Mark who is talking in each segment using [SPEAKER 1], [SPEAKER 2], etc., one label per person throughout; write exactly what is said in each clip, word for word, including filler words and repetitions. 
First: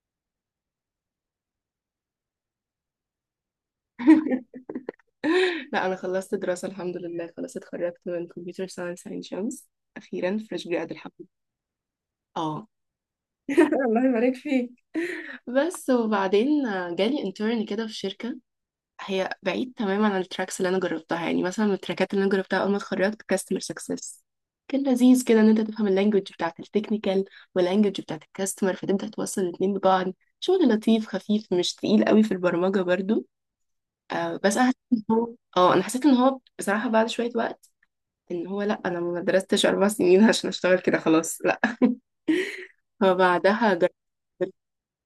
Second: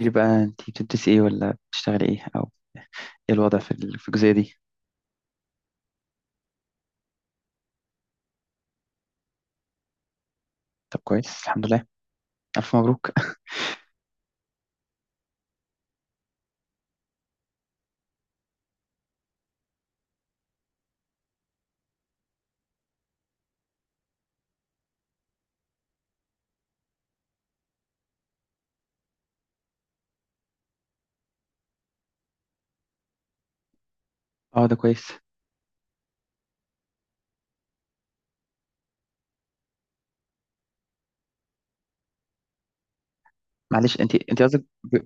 [SPEAKER 1] لي بقى، انتي بتدرسي ايه ولا بتشتغلي ايه، او ايه الوضع في ال- في الجزئيه دي؟
[SPEAKER 2] لا، انا خلصت دراسة، الحمد لله. خلاص، اتخرجت من كمبيوتر ساينس عين شمس. اخيرا فريش جراد،
[SPEAKER 1] طب
[SPEAKER 2] الحمد لله.
[SPEAKER 1] كويس، الحمد لله.
[SPEAKER 2] اه.
[SPEAKER 1] الف مبروك.
[SPEAKER 2] الله يبارك فيك. بس وبعدين جالي انترن كده في شركة هي بعيد تماما عن التراكس اللي انا جربتها. يعني مثلا من التراكات اللي انا جربتها اول ما اتخرجت كاستمر سكسس. كان لذيذ كده ان انت تفهم اللانجوج بتاعت التكنيكال واللانجوج بتاعت الكاستمر، فتبدا توصل الاتنين ببعض. شغل لطيف خفيف، مش تقيل قوي في البرمجة برضو. آه بس
[SPEAKER 1] اه،
[SPEAKER 2] انا
[SPEAKER 1] ده
[SPEAKER 2] حسيت
[SPEAKER 1] كويس.
[SPEAKER 2] ان هو اه انا حسيت ان هو بصراحة بعد شوية وقت، ان هو لا، انا ما درستش اربع سنين عشان اشتغل كده، خلاص لا. فبعدها جربت.
[SPEAKER 1] معلش، انتي انتي قصدك ب-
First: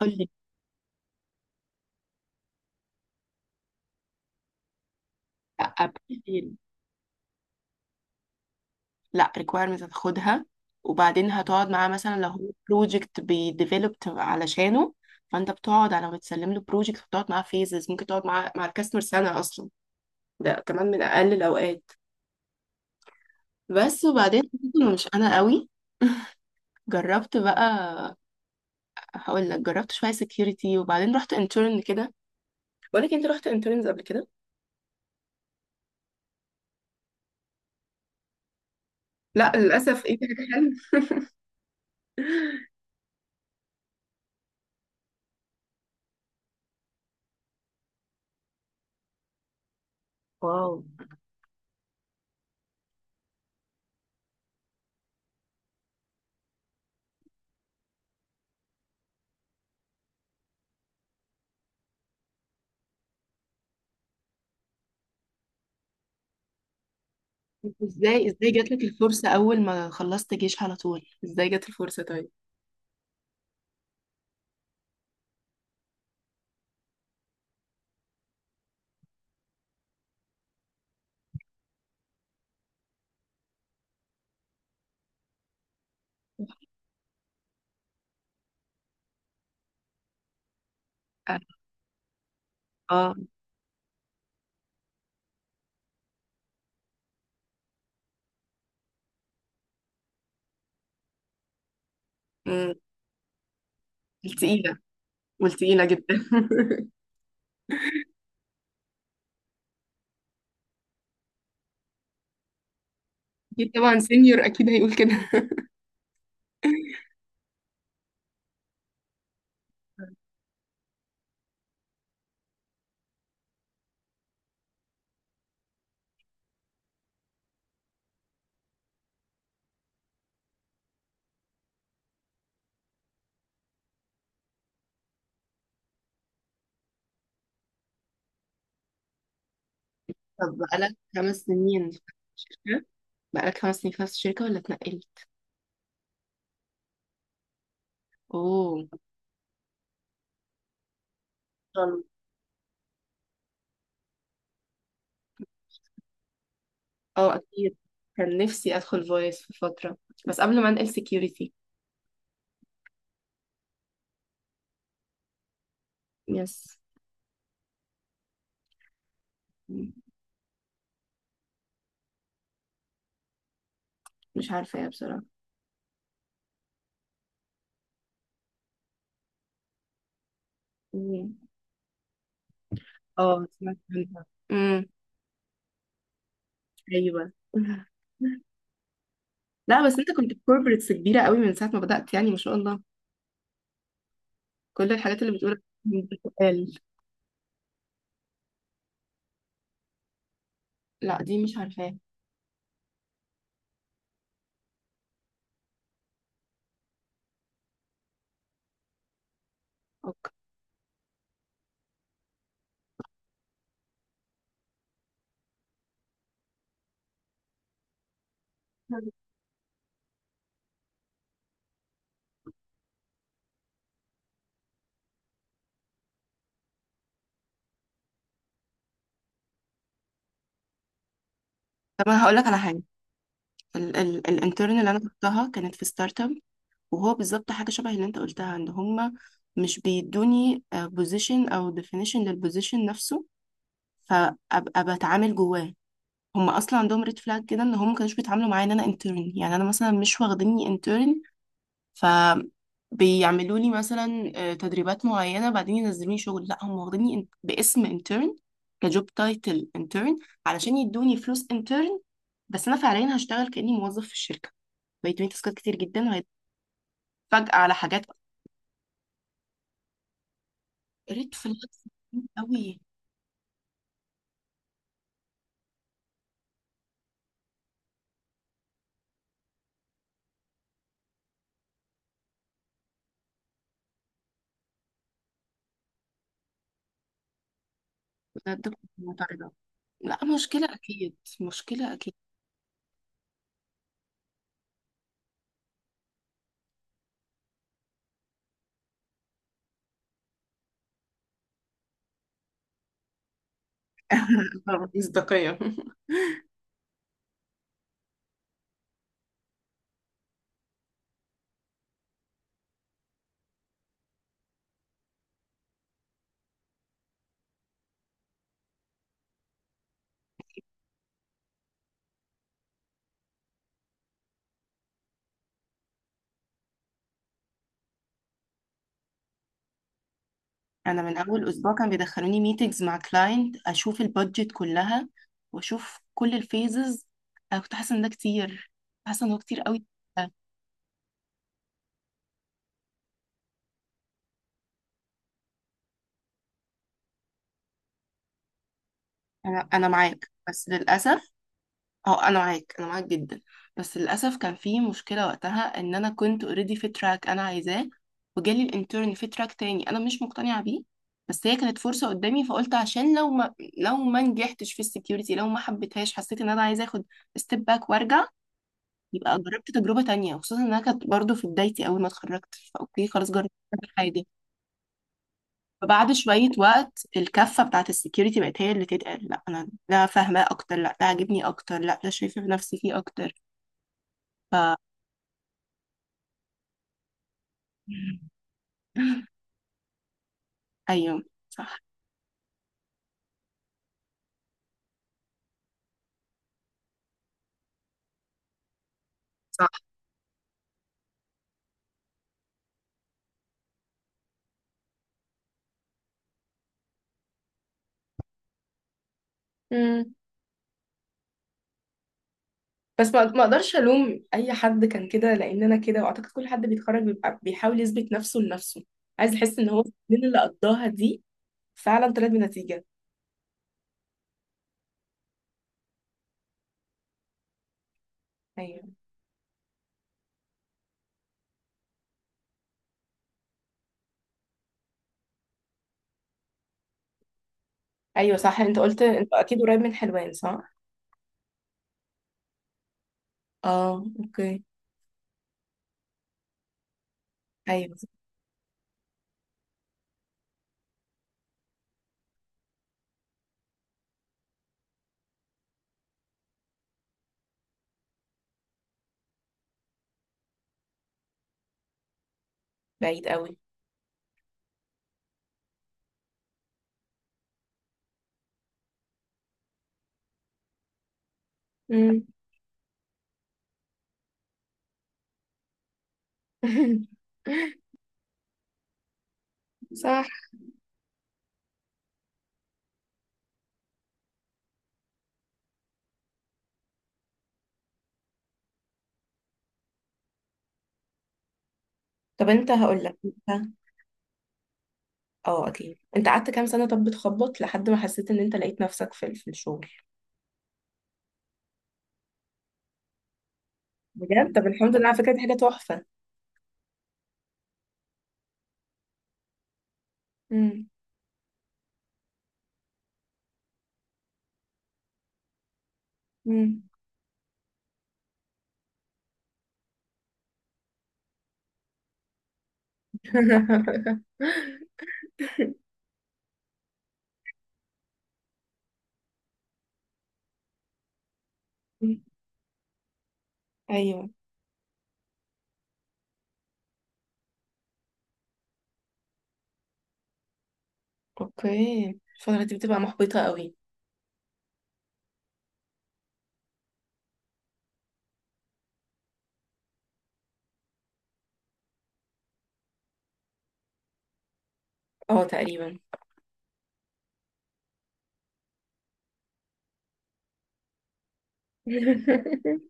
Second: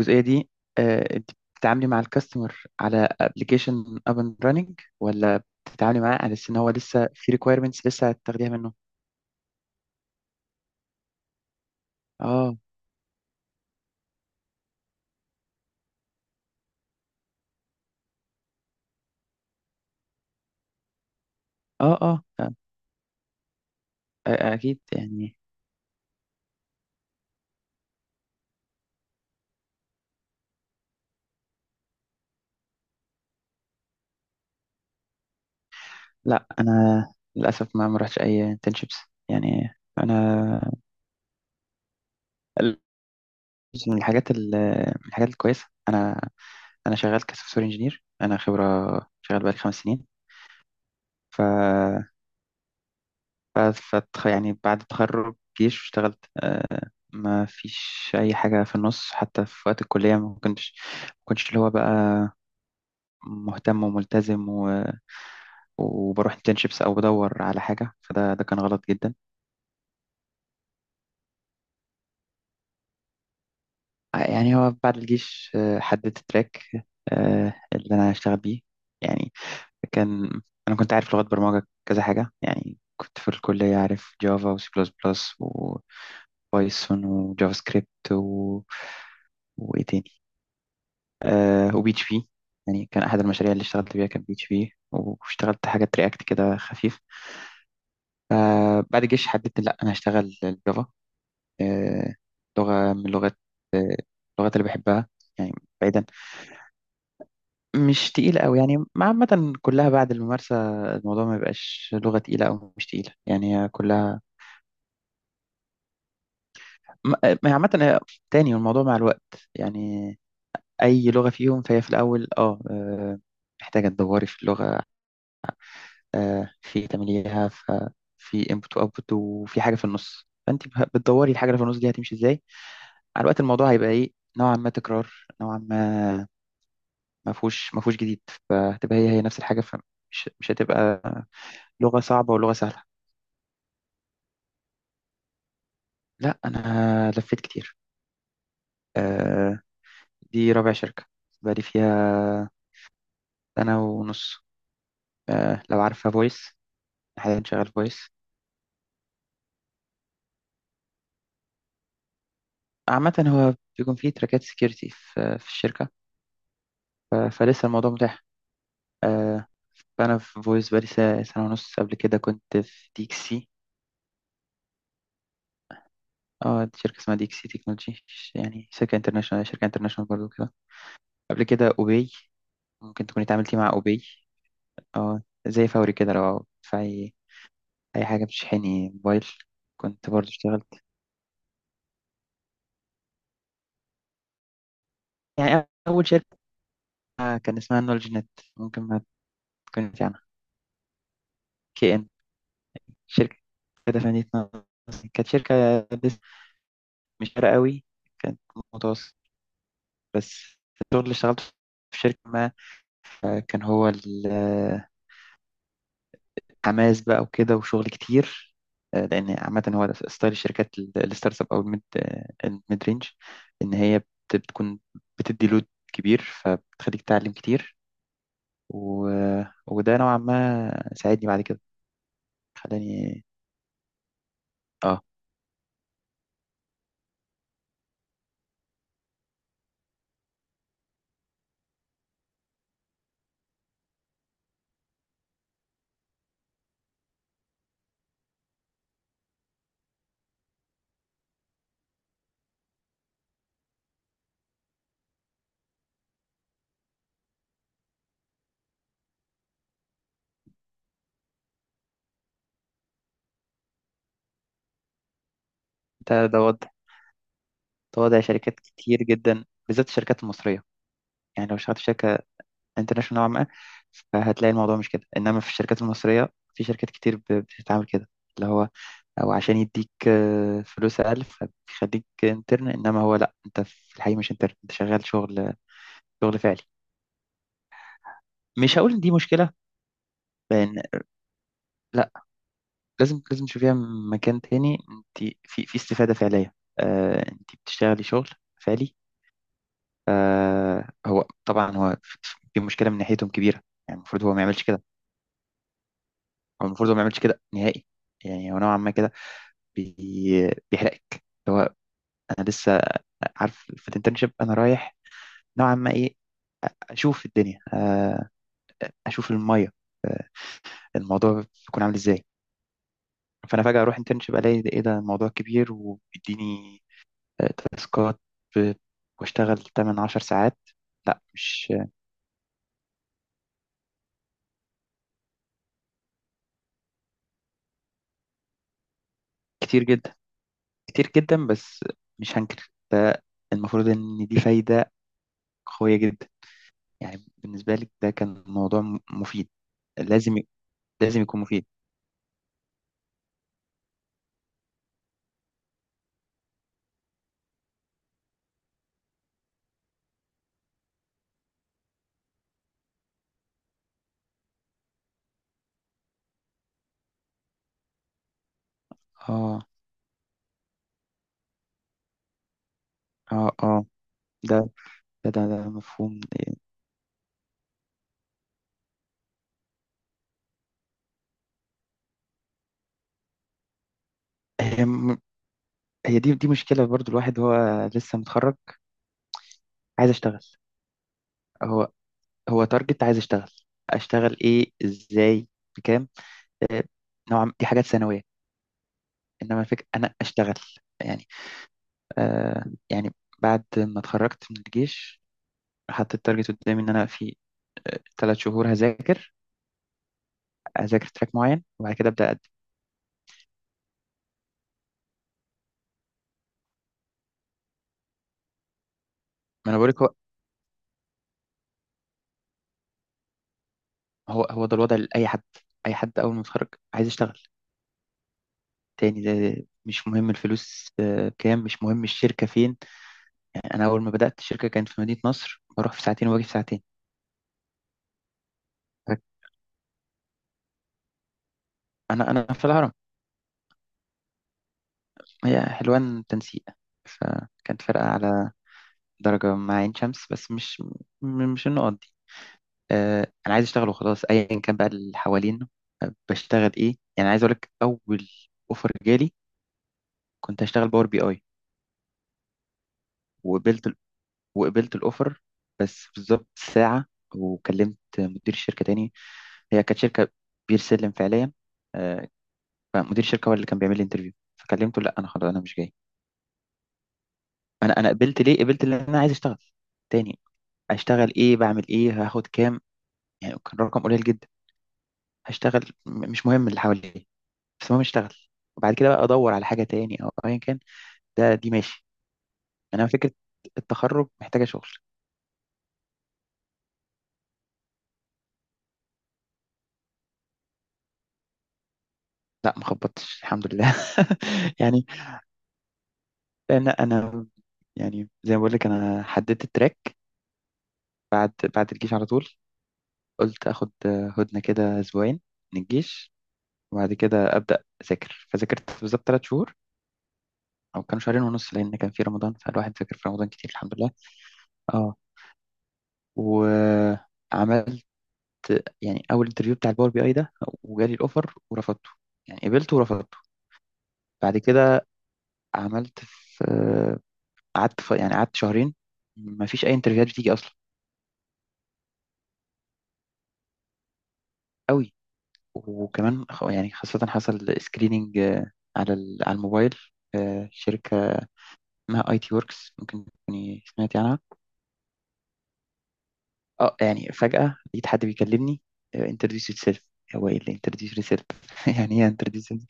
[SPEAKER 2] تقول لي.
[SPEAKER 1] دي؟ آه انتي بتتعاملي مع الكاستمر على ابلكيشن اب اند راننج، ولا
[SPEAKER 2] لا
[SPEAKER 1] بتتعاملي معاه على اساس
[SPEAKER 2] بتدي
[SPEAKER 1] ان هو لسه في ريكويرمنتس لسه هتاخديها منه؟
[SPEAKER 2] لا، requirements هتاخدها، وبعدين هتقعد معاه مثلا لو هو
[SPEAKER 1] اه
[SPEAKER 2] بروجكت بيديفلوبت علشانه. فانت بتقعد على ما تسلم له بروجكت، بتقعد معاه فيزز. ممكن تقعد مع مع الكاستمر سنه اصلا، ده كمان من اقل الاوقات.
[SPEAKER 1] اه اه آه،
[SPEAKER 2] بس وبعدين
[SPEAKER 1] آه،
[SPEAKER 2] حسيت
[SPEAKER 1] اكيد
[SPEAKER 2] إنه مش انا
[SPEAKER 1] يعني.
[SPEAKER 2] قوي. جربت بقى، هقول لك جربت شويه سكيورتي وبعدين رحت انترن كده. بقول لك انت، رحت انترنز قبل كده؟
[SPEAKER 1] لا انا للاسف ما ما رحتش اي انترنشيبس،
[SPEAKER 2] لا
[SPEAKER 1] يعني
[SPEAKER 2] للأسف، ايه ده، حلو.
[SPEAKER 1] انا. من الحاجات ال- من الحاجات الكويسه، انا انا شغال كسوفت وير انجينير، انا خبره، شغال بقالي خمس سنين.
[SPEAKER 2] واو.
[SPEAKER 1] ف ف فتخ- يعني بعد التخرج جيش اشتغلت، آه، ما فيش اي حاجه في النص، حتى في وقت الكليه ما كنتش ما كنتش اللي هو بقى مهتم وملتزم و... وبروح انترنشيبس او بدور على حاجه،
[SPEAKER 2] ازاي،
[SPEAKER 1] فده ده
[SPEAKER 2] ازاي
[SPEAKER 1] كان
[SPEAKER 2] جات لك
[SPEAKER 1] غلط جدا.
[SPEAKER 2] الفرصة اول ما خلصت جيش على طول؟ ازاي جت الفرصة طيب؟
[SPEAKER 1] يعني هو بعد الجيش آه، حددت التراك آه، اللي انا هشتغل بيه. يعني كان انا كنت عارف لغات برمجه كذا حاجه، يعني كنت في الكليه عارف جافا وسي بلس بلس وبايثون وجافا سكريبت و... وايه تاني؟ آه وبي اتش بي. يعني كان
[SPEAKER 2] اه.
[SPEAKER 1] احد المشاريع اللي اشتغلت بيها كان بي اتش بي، واشتغلت حاجات رياكت كده خفيف. آه بعد الجيش حددت، لا انا هشتغل الجافا. آه
[SPEAKER 2] مم،
[SPEAKER 1] لغه من لغات آه اللغات اللي
[SPEAKER 2] التقيلة.
[SPEAKER 1] بحبها، يعني
[SPEAKER 2] والتقيلة
[SPEAKER 1] بعيدا.
[SPEAKER 2] جدا.
[SPEAKER 1] مش تقيلة أوي، يعني ما عامة كلها بعد الممارسة، الموضوع ما بيبقاش لغة تقيلة أو مش تقيلة، يعني هي
[SPEAKER 2] اكيد طبعا،
[SPEAKER 1] كلها.
[SPEAKER 2] سينيور اكيد هيقول كده.
[SPEAKER 1] ما ما هي عامة، هي- تاني الموضوع مع الوقت، يعني. أي لغة فيهم فهي في الأول أه آه، محتاجة تدوري في اللغة، آه، في تمليها، ف- في input و output، وفي حاجة في النص فأنت به- بتدوري الحاجة اللي في النص دي هتمشي إزاي. مع الوقت الموضوع هيبقى إيه؟ نوعا ما تكرار، نوعا ما ما فيهوش ما فيهوش جديد. فهتبقى هي هي نفس الحاجة، فمش مش
[SPEAKER 2] طب بقالك
[SPEAKER 1] هتبقى
[SPEAKER 2] خمس سنين في
[SPEAKER 1] لغة صعبة
[SPEAKER 2] نفس
[SPEAKER 1] ولغة
[SPEAKER 2] الشركة
[SPEAKER 1] سهلة.
[SPEAKER 2] بقالك خمس سنين في نفس الشركة ولا اتنقلت؟
[SPEAKER 1] لا انا لفيت كتير.
[SPEAKER 2] اوه.
[SPEAKER 1] آه دي رابع شركه بقالي فيها
[SPEAKER 2] طبعاً.
[SPEAKER 1] سنه ونص. آه لو عارفه فويس،
[SPEAKER 2] اه
[SPEAKER 1] حاليا شغال
[SPEAKER 2] اكيد.
[SPEAKER 1] فويس.
[SPEAKER 2] كان نفسي ادخل فويس في فترة، بس قبل ما انقل سكيورتي.
[SPEAKER 1] عامه هو بيكون فيه تراكات سكيورتي في, في الشركه.
[SPEAKER 2] يس.
[SPEAKER 1] ف- فلسه الموضوع متاح آه
[SPEAKER 2] مم،
[SPEAKER 1] فانا في فويس بقالي س- سنه ونص. قبل كده كنت في ديكسي.
[SPEAKER 2] مش عارفة ايه بصراحة.
[SPEAKER 1] اه، دي شركه اسمها ديكسي تكنولوجي، يعني شركه انترناشونال، شركه انترناشونال برضو كده.
[SPEAKER 2] مم.
[SPEAKER 1] قبل كده اوبي، ممكن تكوني
[SPEAKER 2] اه،
[SPEAKER 1] اتعاملتي مع
[SPEAKER 2] سمعت
[SPEAKER 1] اوبي.
[SPEAKER 2] عنها.
[SPEAKER 1] اه زي فوري كده لو تدفعي
[SPEAKER 2] ايوه.
[SPEAKER 1] اي حاجه بتشحني موبايل.
[SPEAKER 2] لا بس
[SPEAKER 1] كنت
[SPEAKER 2] انت
[SPEAKER 1] برضو
[SPEAKER 2] كنت في
[SPEAKER 1] اشتغلت.
[SPEAKER 2] كوربريتس كبيره قوي من ساعه ما بدات، يعني ما شاء الله، كل الحاجات اللي بتقولها
[SPEAKER 1] يعني اول شركه
[SPEAKER 2] بتتقال.
[SPEAKER 1] كان اسمها نولج نت، ممكن ما تكونش عنها.
[SPEAKER 2] لا، دي مش
[SPEAKER 1] كي
[SPEAKER 2] عارفاها.
[SPEAKER 1] ان، شركه كده فنيت نص. كانت شركه لسه مش فارقه قوي، كانت متوسط.
[SPEAKER 2] اوكي.
[SPEAKER 1] بس الشغل اللي اشتغلته في شركه ما، آه، كان هو الحماس بقى وكده وشغل كتير. آه، لان عامه هو ده ستايل الشركات ال- الستارت اب او الميد، آه، الميد رينج. ان هي بت- بتكون بتدي لود كبير، فبتخليك تتعلم كتير و... وده نوعا ما ساعدني بعد كده،
[SPEAKER 2] طب انا هقول لك على حاجه،
[SPEAKER 1] خلاني.
[SPEAKER 2] ال- ال- الانترن اللي انا
[SPEAKER 1] اه،
[SPEAKER 2] كنتها كانت في ستارت اب. وهو بالظبط حاجه شبه اللي انت قلتها، ان هم مش بيدوني بوزيشن او ديفينيشن للبوزيشن نفسه، فابقى بتعامل جواه. هم اصلا عندهم ريد فلاج كده، ان هم ما كانوش بيتعاملوا معايا ان انا انترن. يعني انا مثلا مش واخديني intern، فبيعملوا لي مثلا آه، تدريبات معينة بعدين ينزلوني شغل. لا هم واخديني in- باسم انترن، كجوب تايتل انترن، علشان يدوني فلوس انترن، بس انا فعليا هشتغل كأني موظف في الشركة. بيدوني تاسكات كتير جدا،
[SPEAKER 1] ده ده وضع
[SPEAKER 2] وهتفاجئ على
[SPEAKER 1] ده
[SPEAKER 2] حاجات.
[SPEAKER 1] وضع شركات كتير جدا، بالذات الشركات المصرية.
[SPEAKER 2] ريد
[SPEAKER 1] يعني لو اشتغلت في
[SPEAKER 2] فلاجز
[SPEAKER 1] شركة
[SPEAKER 2] قوي.
[SPEAKER 1] انترناشونال نوعا ما فهتلاقي الموضوع مش كده، انما في الشركات المصرية في شركات كتير ب- بتتعامل كده، اللي هو او عشان يديك آه، فلوس اقل فبيخليك انترن، انما هو لا، انت في الحقيقة مش انترن، انت شغال شغل، شغل فعلي.
[SPEAKER 2] بجد
[SPEAKER 1] مش
[SPEAKER 2] كنت
[SPEAKER 1] هقول ان دي مشكلة،
[SPEAKER 2] معترضة. لا، مصداقية. مشكلة
[SPEAKER 1] لان
[SPEAKER 2] أكيد، مشكلة أكيد.
[SPEAKER 1] لازم لازم تشوفيها من مكان تاني، انت في في استفادة فعلية، آه انت بتشتغلي شغل فعلي. آه هو طبعا، هو في في مشكلة من ناحيتهم كبيرة. يعني المفروض هو ما يعملش كده.
[SPEAKER 2] مصداقية.
[SPEAKER 1] هو المفروض هو ما يعملش كده نهائي. يعني هو نوعا ما كده بي بيحرقك، اللي هو. انا لسه عارف في الانترنشيب انا رايح نوعا ما ايه، اشوف الدنيا آه اشوف المية، آه الموضوع بيكون عامل ازاي. فانا فجأة اروح انترنشيب الاقي ده- ايه ده، الموضوع كبير وبيديني آه، تاسكات، ب- واشتغل تمن عشر ساعات.
[SPEAKER 2] انا من
[SPEAKER 1] لا،
[SPEAKER 2] اول
[SPEAKER 1] مش
[SPEAKER 2] اسبوع
[SPEAKER 1] آه،
[SPEAKER 2] كان بيدخلوني ميتينجز مع كلاينت، اشوف البادجت كلها واشوف كل الفيزز. انا كنت حاسه ان ده كتير، حاسه ان هو كتير
[SPEAKER 1] كتير
[SPEAKER 2] قوي.
[SPEAKER 1] جدا، كتير جدا، بس مش هنكر ده، المفروض ان دي فايدة قوية جدا. يعني بالنسبة لي ده كان موضوع م- مفيد.
[SPEAKER 2] انا انا معاك،
[SPEAKER 1] لازم ي-
[SPEAKER 2] بس
[SPEAKER 1] لازم
[SPEAKER 2] للاسف.
[SPEAKER 1] يكون مفيد.
[SPEAKER 2] اه، انا معاك، انا معاك جدا. بس للاسف كان في مشكله وقتها، ان انا كنت اوريدي في تراك انا عايزاه، وجالي الانترن في تراك تاني انا مش مقتنعه بيه. بس هي كانت فرصه قدامي، فقلت عشان لو ما لو ما نجحتش في السكيورتي، لو ما حبيتهاش، حسيت ان انا عايزه اخد ستيب باك وارجع. يبقى
[SPEAKER 1] اه
[SPEAKER 2] جربت تجربة تانية، وخصوصا انها كانت برضو في بدايتي اول ما اتخرجت، فاوكي، خلاص
[SPEAKER 1] اه
[SPEAKER 2] جربت
[SPEAKER 1] اه
[SPEAKER 2] كل حاجة.
[SPEAKER 1] ده ده ده, ده
[SPEAKER 2] فبعد
[SPEAKER 1] مفهوم.
[SPEAKER 2] شوية وقت، الكفة بتاعت السكيورتي بقت هي اللي تتقال. لا، انا ده فاهماه اكتر، لا ده عاجبني اكتر، لا ده شايفة نفسي فيه اكتر. ف
[SPEAKER 1] هي م- هي دي دي مشكلة برضو، الواحد هو لسه متخرج، عايز اشتغل.
[SPEAKER 2] ايوه، صح
[SPEAKER 1] هو هو تارجت، عايز اشتغل. اشتغل ايه ازاي بكام؟ آه، نوعا دي حاجات ثانوية، انما
[SPEAKER 2] صح.
[SPEAKER 1] الفكره انا اشتغل. يعني آه يعني بعد ما اتخرجت من الجيش حطيت التارجت قدامي، ان انا في ثلاث شهور هذاكر
[SPEAKER 2] مم.
[SPEAKER 1] هذاكر تراك معين، وبعد كده ابدا اقدم.
[SPEAKER 2] بس ما ما اقدرش الوم اي حد كان كده، لان انا كده. واعتقد كل حد بيتخرج بيبقى بيحاول يثبت نفسه لنفسه، عايز يحس ان
[SPEAKER 1] ما انا
[SPEAKER 2] هو
[SPEAKER 1] بقولك، هو
[SPEAKER 2] السنين اللي قضاها دي فعلا طلعت بنتيجه.
[SPEAKER 1] هو هو ده الوضع لاي حد. اي حد اول ما يتخرج عايز يشتغل
[SPEAKER 2] ايوه،
[SPEAKER 1] تاني، ده مش مهم الفلوس آه، كام، مش مهم الشركه فين. يعني انا اول ما بدات الشركه كانت في مدينه نصر، بروح في ساعتين واجي في ساعتين.
[SPEAKER 2] ايوه، صح. انت قلت انت اكيد قريب من حلوان، صح؟
[SPEAKER 1] انا انا في الهرم.
[SPEAKER 2] اه، اوكي.
[SPEAKER 1] هي حلوان تنسيق، فكانت
[SPEAKER 2] ايوه.
[SPEAKER 1] فرقه على درجه مع عين شمس، بس مش م- مش النقط. آه، انا عايز اشتغل وخلاص، ايا كان بقى اللي حوالينا، آه، بشتغل ايه. يعني عايز اقول لك، اول اوفر جالي كنت هشتغل باور بي اي.
[SPEAKER 2] بعيد قوي.
[SPEAKER 1] وقبلت ال- وقبلت الاوفر، بس بالظبط ساعه وكلمت مدير الشركه تاني. هي كانت شركه بير سلم فعليا،
[SPEAKER 2] امم.
[SPEAKER 1] آه، فمدير الشركه هو اللي كان بيعمل لي انترفيو. فكلمته، لا انا خلاص، انا مش جاي. انا انا قبلت، ليه قبلت؟ لان انا عايز اشتغل
[SPEAKER 2] صح.
[SPEAKER 1] تاني. اشتغل ايه بعمل ايه هاخد كام؟ يعني كان رقم قليل جدا، هشتغل م- مش مهم اللي حواليا، بس المهم اشتغل. وبعد كده بقى ادور على حاجه تاني او ايا كان. ده دي ماشي.
[SPEAKER 2] طب انت، هقول
[SPEAKER 1] انا
[SPEAKER 2] لك
[SPEAKER 1] فكره
[SPEAKER 2] انت.
[SPEAKER 1] التخرج محتاجه شغل.
[SPEAKER 2] اه اكيد. انت قعدت كام سنه طب بتخبط لحد ما حسيت ان انت لقيت نفسك في في الشغل؟
[SPEAKER 1] لا ما خبطتش، الحمد لله.
[SPEAKER 2] بجد؟ طب الحمد
[SPEAKER 1] يعني،
[SPEAKER 2] لله، على فكره دي حاجه تحفه.
[SPEAKER 1] لان انا، يعني زي ما بقول لك انا حددت التراك
[SPEAKER 2] امم.
[SPEAKER 1] بعد بعد الجيش على طول. قلت اخد هدنه كده اسبوعين من الجيش،
[SPEAKER 2] امم.
[SPEAKER 1] وبعد كده ابدا اذاكر. فذاكرت بالظبط ثلاث شهور، او كانوا شهرين ونص لان كان في رمضان، فالواحد ذاكر في رمضان كتير الحمد لله. اه و يعني اول انترفيو بتاع الباور بي اي ده، وجالي الاوفر ورفضته. يعني قبلته ورفضته.
[SPEAKER 2] ايوه.
[SPEAKER 1] بعد كده عملت في قعدت في يعني قعدت شهرين، ما فيش اي انترفيوهات بتيجي اصلا.
[SPEAKER 2] اوكي، الفتره دي بتبقى محبطه قوي.
[SPEAKER 1] قوي. وكمان خ- يعني خاصة حصل سكريننج على ال- على الموبايل. آه، شركة اسمها اي تي وركس، ممكن تكوني سمعتي عنها.
[SPEAKER 2] اه تقريبا.
[SPEAKER 1] اه، يعني فجأة لقيت حد بيكلمني، انتروديوس يور سيلف. هو ايه اللي انتروديوس يور سيلف؟ يعني ايه انتروديوس؟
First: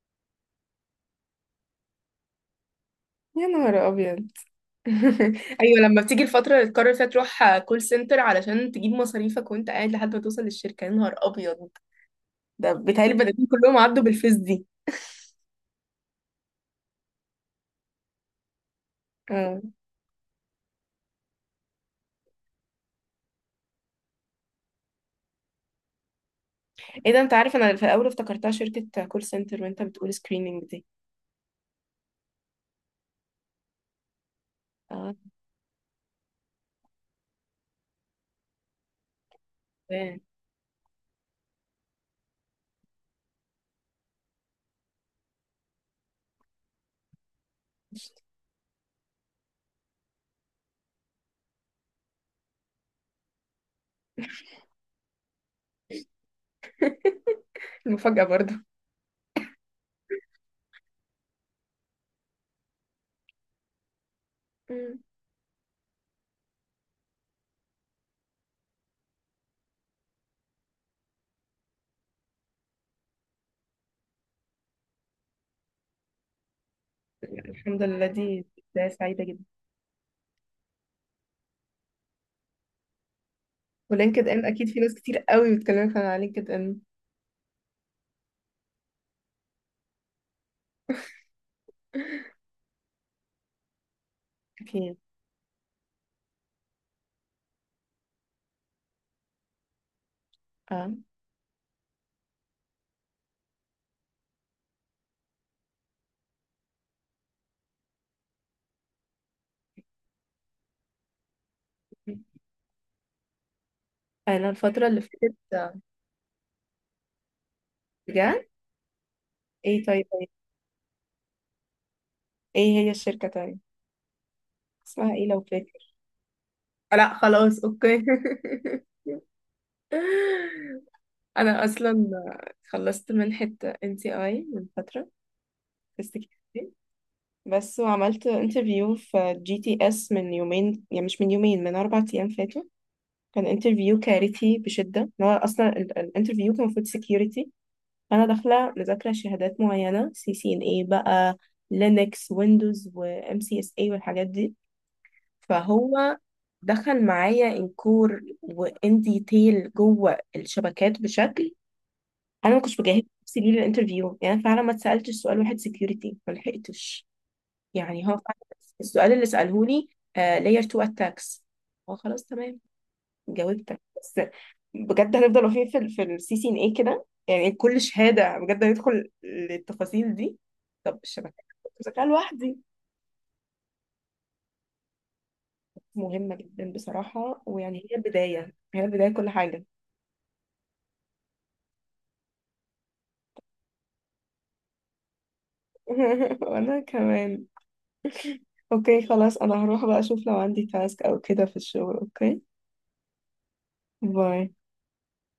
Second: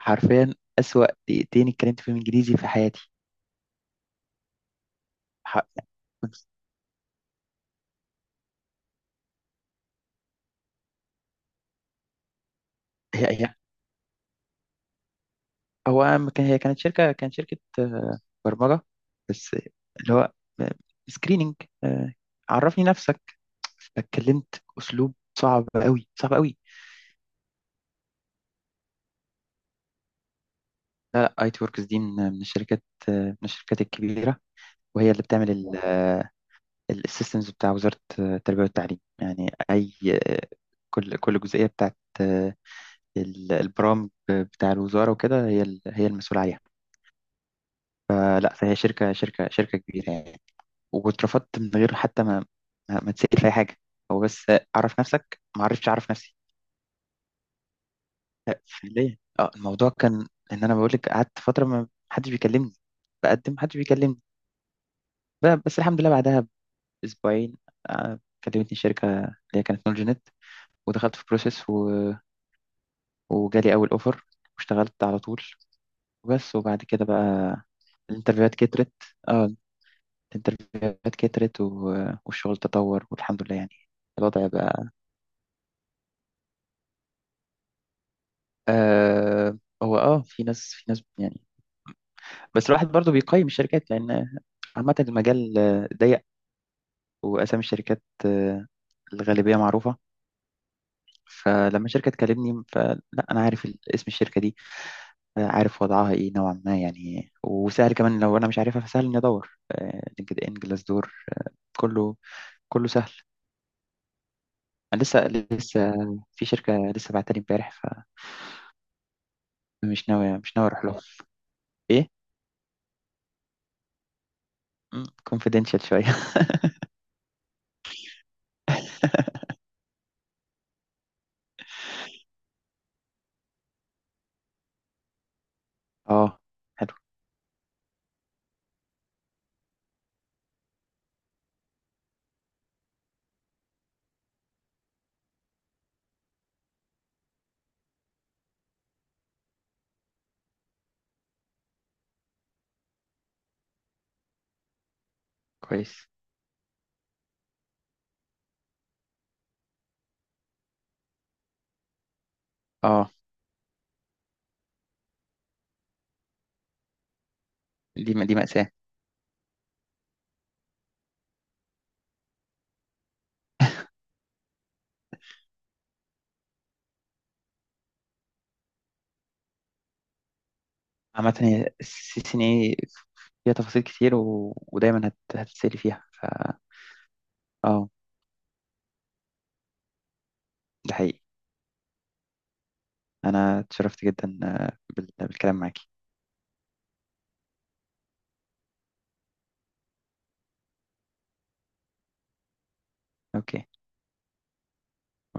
[SPEAKER 1] حرفيا أسوأ دقيقتين اتكلمت فيهم انجليزي في حياتي.
[SPEAKER 2] يا نهار ابيض.
[SPEAKER 1] ح-
[SPEAKER 2] ايوه، لما بتيجي الفتره اللي تقرر فيها تروح كول سنتر علشان تجيب مصاريفك وانت قاعد لحد ما توصل للشركه، يا نهار ابيض. ده بيتهيألي
[SPEAKER 1] هي
[SPEAKER 2] البني
[SPEAKER 1] هي
[SPEAKER 2] كلهم عدوا بالفيس دي.
[SPEAKER 1] هو ما كان هي كانت شركة كانت شركة آه، برمجة بس.
[SPEAKER 2] اه.
[SPEAKER 1] اللي هو سكريننج، عرفني نفسك، اتكلمت اسلوب صعب قوي، صعب قوي.
[SPEAKER 2] ايه ده، انت عارف انا في الاول افتكرتها شركه كول سنتر، وانت بتقول سكريننج دي.
[SPEAKER 1] لا لا، اي تي وركس دي من من الشركات آه، من الشركات الكبيرة. وهي
[SPEAKER 2] اه.
[SPEAKER 1] اللي بتعمل السيستمز بتاع وزارة آه، التربية والتعليم، يعني اي.
[SPEAKER 2] تمام.
[SPEAKER 1] آه، كل كل جزئية بتاعت آه، ال- البرامج بتاع الوزارة، وكده هي ال- هي المسؤولة عليها. فلا، فهي شركة شركة شركة كبيرة يعني. واترفضت من غير حتى ما ما, ما تسأل في أي حاجة. هو بس أعرف نفسك، ما عرفتش أعرف نفسي.
[SPEAKER 2] المفاجاه برضو.
[SPEAKER 1] فعليا اه الموضوع كان إن أنا بقول لك، قعدت فترة ما حدش بيكلمني، بقدم محدش بيكلمني.
[SPEAKER 2] مم.
[SPEAKER 1] ب- بس الحمد لله بعدها بأسبوعين آه، كلمتني شركة اللي هي كانت نولجينيت، ودخلت في بروسيس و... وجالي أول أوفر، واشتغلت على طول. وبس، وبعد كده بقى
[SPEAKER 2] الحمد لله، دي
[SPEAKER 1] الانترفيوهات
[SPEAKER 2] بدايه
[SPEAKER 1] كترت.
[SPEAKER 2] سعيده جدا.
[SPEAKER 1] اه، الانترفيوهات كترت و... والشغل تطور، والحمد لله، يعني
[SPEAKER 2] ولينكد ان،
[SPEAKER 1] الوضع
[SPEAKER 2] اكيد في
[SPEAKER 1] بقى.
[SPEAKER 2] ناس كتير قوي بتكلمك عن لينكد ان.
[SPEAKER 1] آه هو اه في ناس، في ناس، يعني. بس الواحد برضو بيقيم الشركات، لان عامة
[SPEAKER 2] اكيد.
[SPEAKER 1] المجال آه، ضيق، واسامي الشركات آه، الغالبية معروفة.
[SPEAKER 2] اه.
[SPEAKER 1] فلما شركة تكلمني فلا، أنا عارف ال- اسم الشركة دي، آه، عارف وضعها إيه نوعا ما يعني. وسهل كمان لو أنا مش عارفها فسهل إني أدور، لينكد إن، جلاس دور، كله كله سهل.
[SPEAKER 2] انا الفتره اللي
[SPEAKER 1] أنا لسه
[SPEAKER 2] فاتت، آه،
[SPEAKER 1] لسه في شركة لسه بعتني امبارح،
[SPEAKER 2] بجد؟ ايه طيب؟
[SPEAKER 1] فمش ناوي مش ناوي أروح لهم. إيه؟
[SPEAKER 2] ايه هي الشركه طيب؟ اسمها ايه لو
[SPEAKER 1] كونفيدنشال
[SPEAKER 2] فاكر؟
[SPEAKER 1] شوية.
[SPEAKER 2] لا خلاص، اوكي. انا اصلا خلصت منحة ان تي اي من فترة في
[SPEAKER 1] أه،
[SPEAKER 2] السكيورتي.
[SPEAKER 1] حلو.
[SPEAKER 2] بس وعملت انترفيو في جي تي اس من يومين، يعني مش من يومين، من اربع ايام فاتوا. كان انترفيو كارثي بشدة، إن هو اصلا ال- الانترفيو كان المفروض سكيورتي. انا داخلة مذاكرة شهادات معينة، سي سي ان اي بقى، لينكس ويندوز وام سي اس اي والحاجات دي.
[SPEAKER 1] كويس.
[SPEAKER 2] فهو دخل معايا انكور وان ديتيل جوه الشبكات بشكل، انا ما كنتش بجهز
[SPEAKER 1] اه،
[SPEAKER 2] نفسي ليه للانترفيو. يعني أنا فعلا ما اتسالتش سؤال واحد سكيورتي، ما لحقتش.
[SPEAKER 1] دي
[SPEAKER 2] يعني هو
[SPEAKER 1] دي
[SPEAKER 2] فعلا
[SPEAKER 1] مأساة.
[SPEAKER 2] السؤال اللي ساله لي، لاير اتنين اتاكس. هو خلاص تمام، جاوبتك. بس بجد، هنفضل واقفين في ال في السي سي ان اي كده؟ يعني كل شهاده بجد هندخل للتفاصيل دي؟ طب
[SPEAKER 1] عامة
[SPEAKER 2] الشبكات
[SPEAKER 1] هي
[SPEAKER 2] كنت بذاكرها
[SPEAKER 1] السي سي ان
[SPEAKER 2] لوحدي.
[SPEAKER 1] اي فيها تفاصيل كتير و... ودايما هت... هتتسألي فيها. ف
[SPEAKER 2] مهمه جدا بصراحه، ويعني
[SPEAKER 1] اه
[SPEAKER 2] هي البدايه، هي البدايه كل حاجه.
[SPEAKER 1] ده حقيقي. انا اتشرفت جدا آه، بال... بالكلام معاكي.
[SPEAKER 2] وانا كمان. اوكي خلاص، انا هروح بقى اشوف لو عندي تاسك او كده في الشغل. اوكي.
[SPEAKER 1] اوكي.
[SPEAKER 2] باي.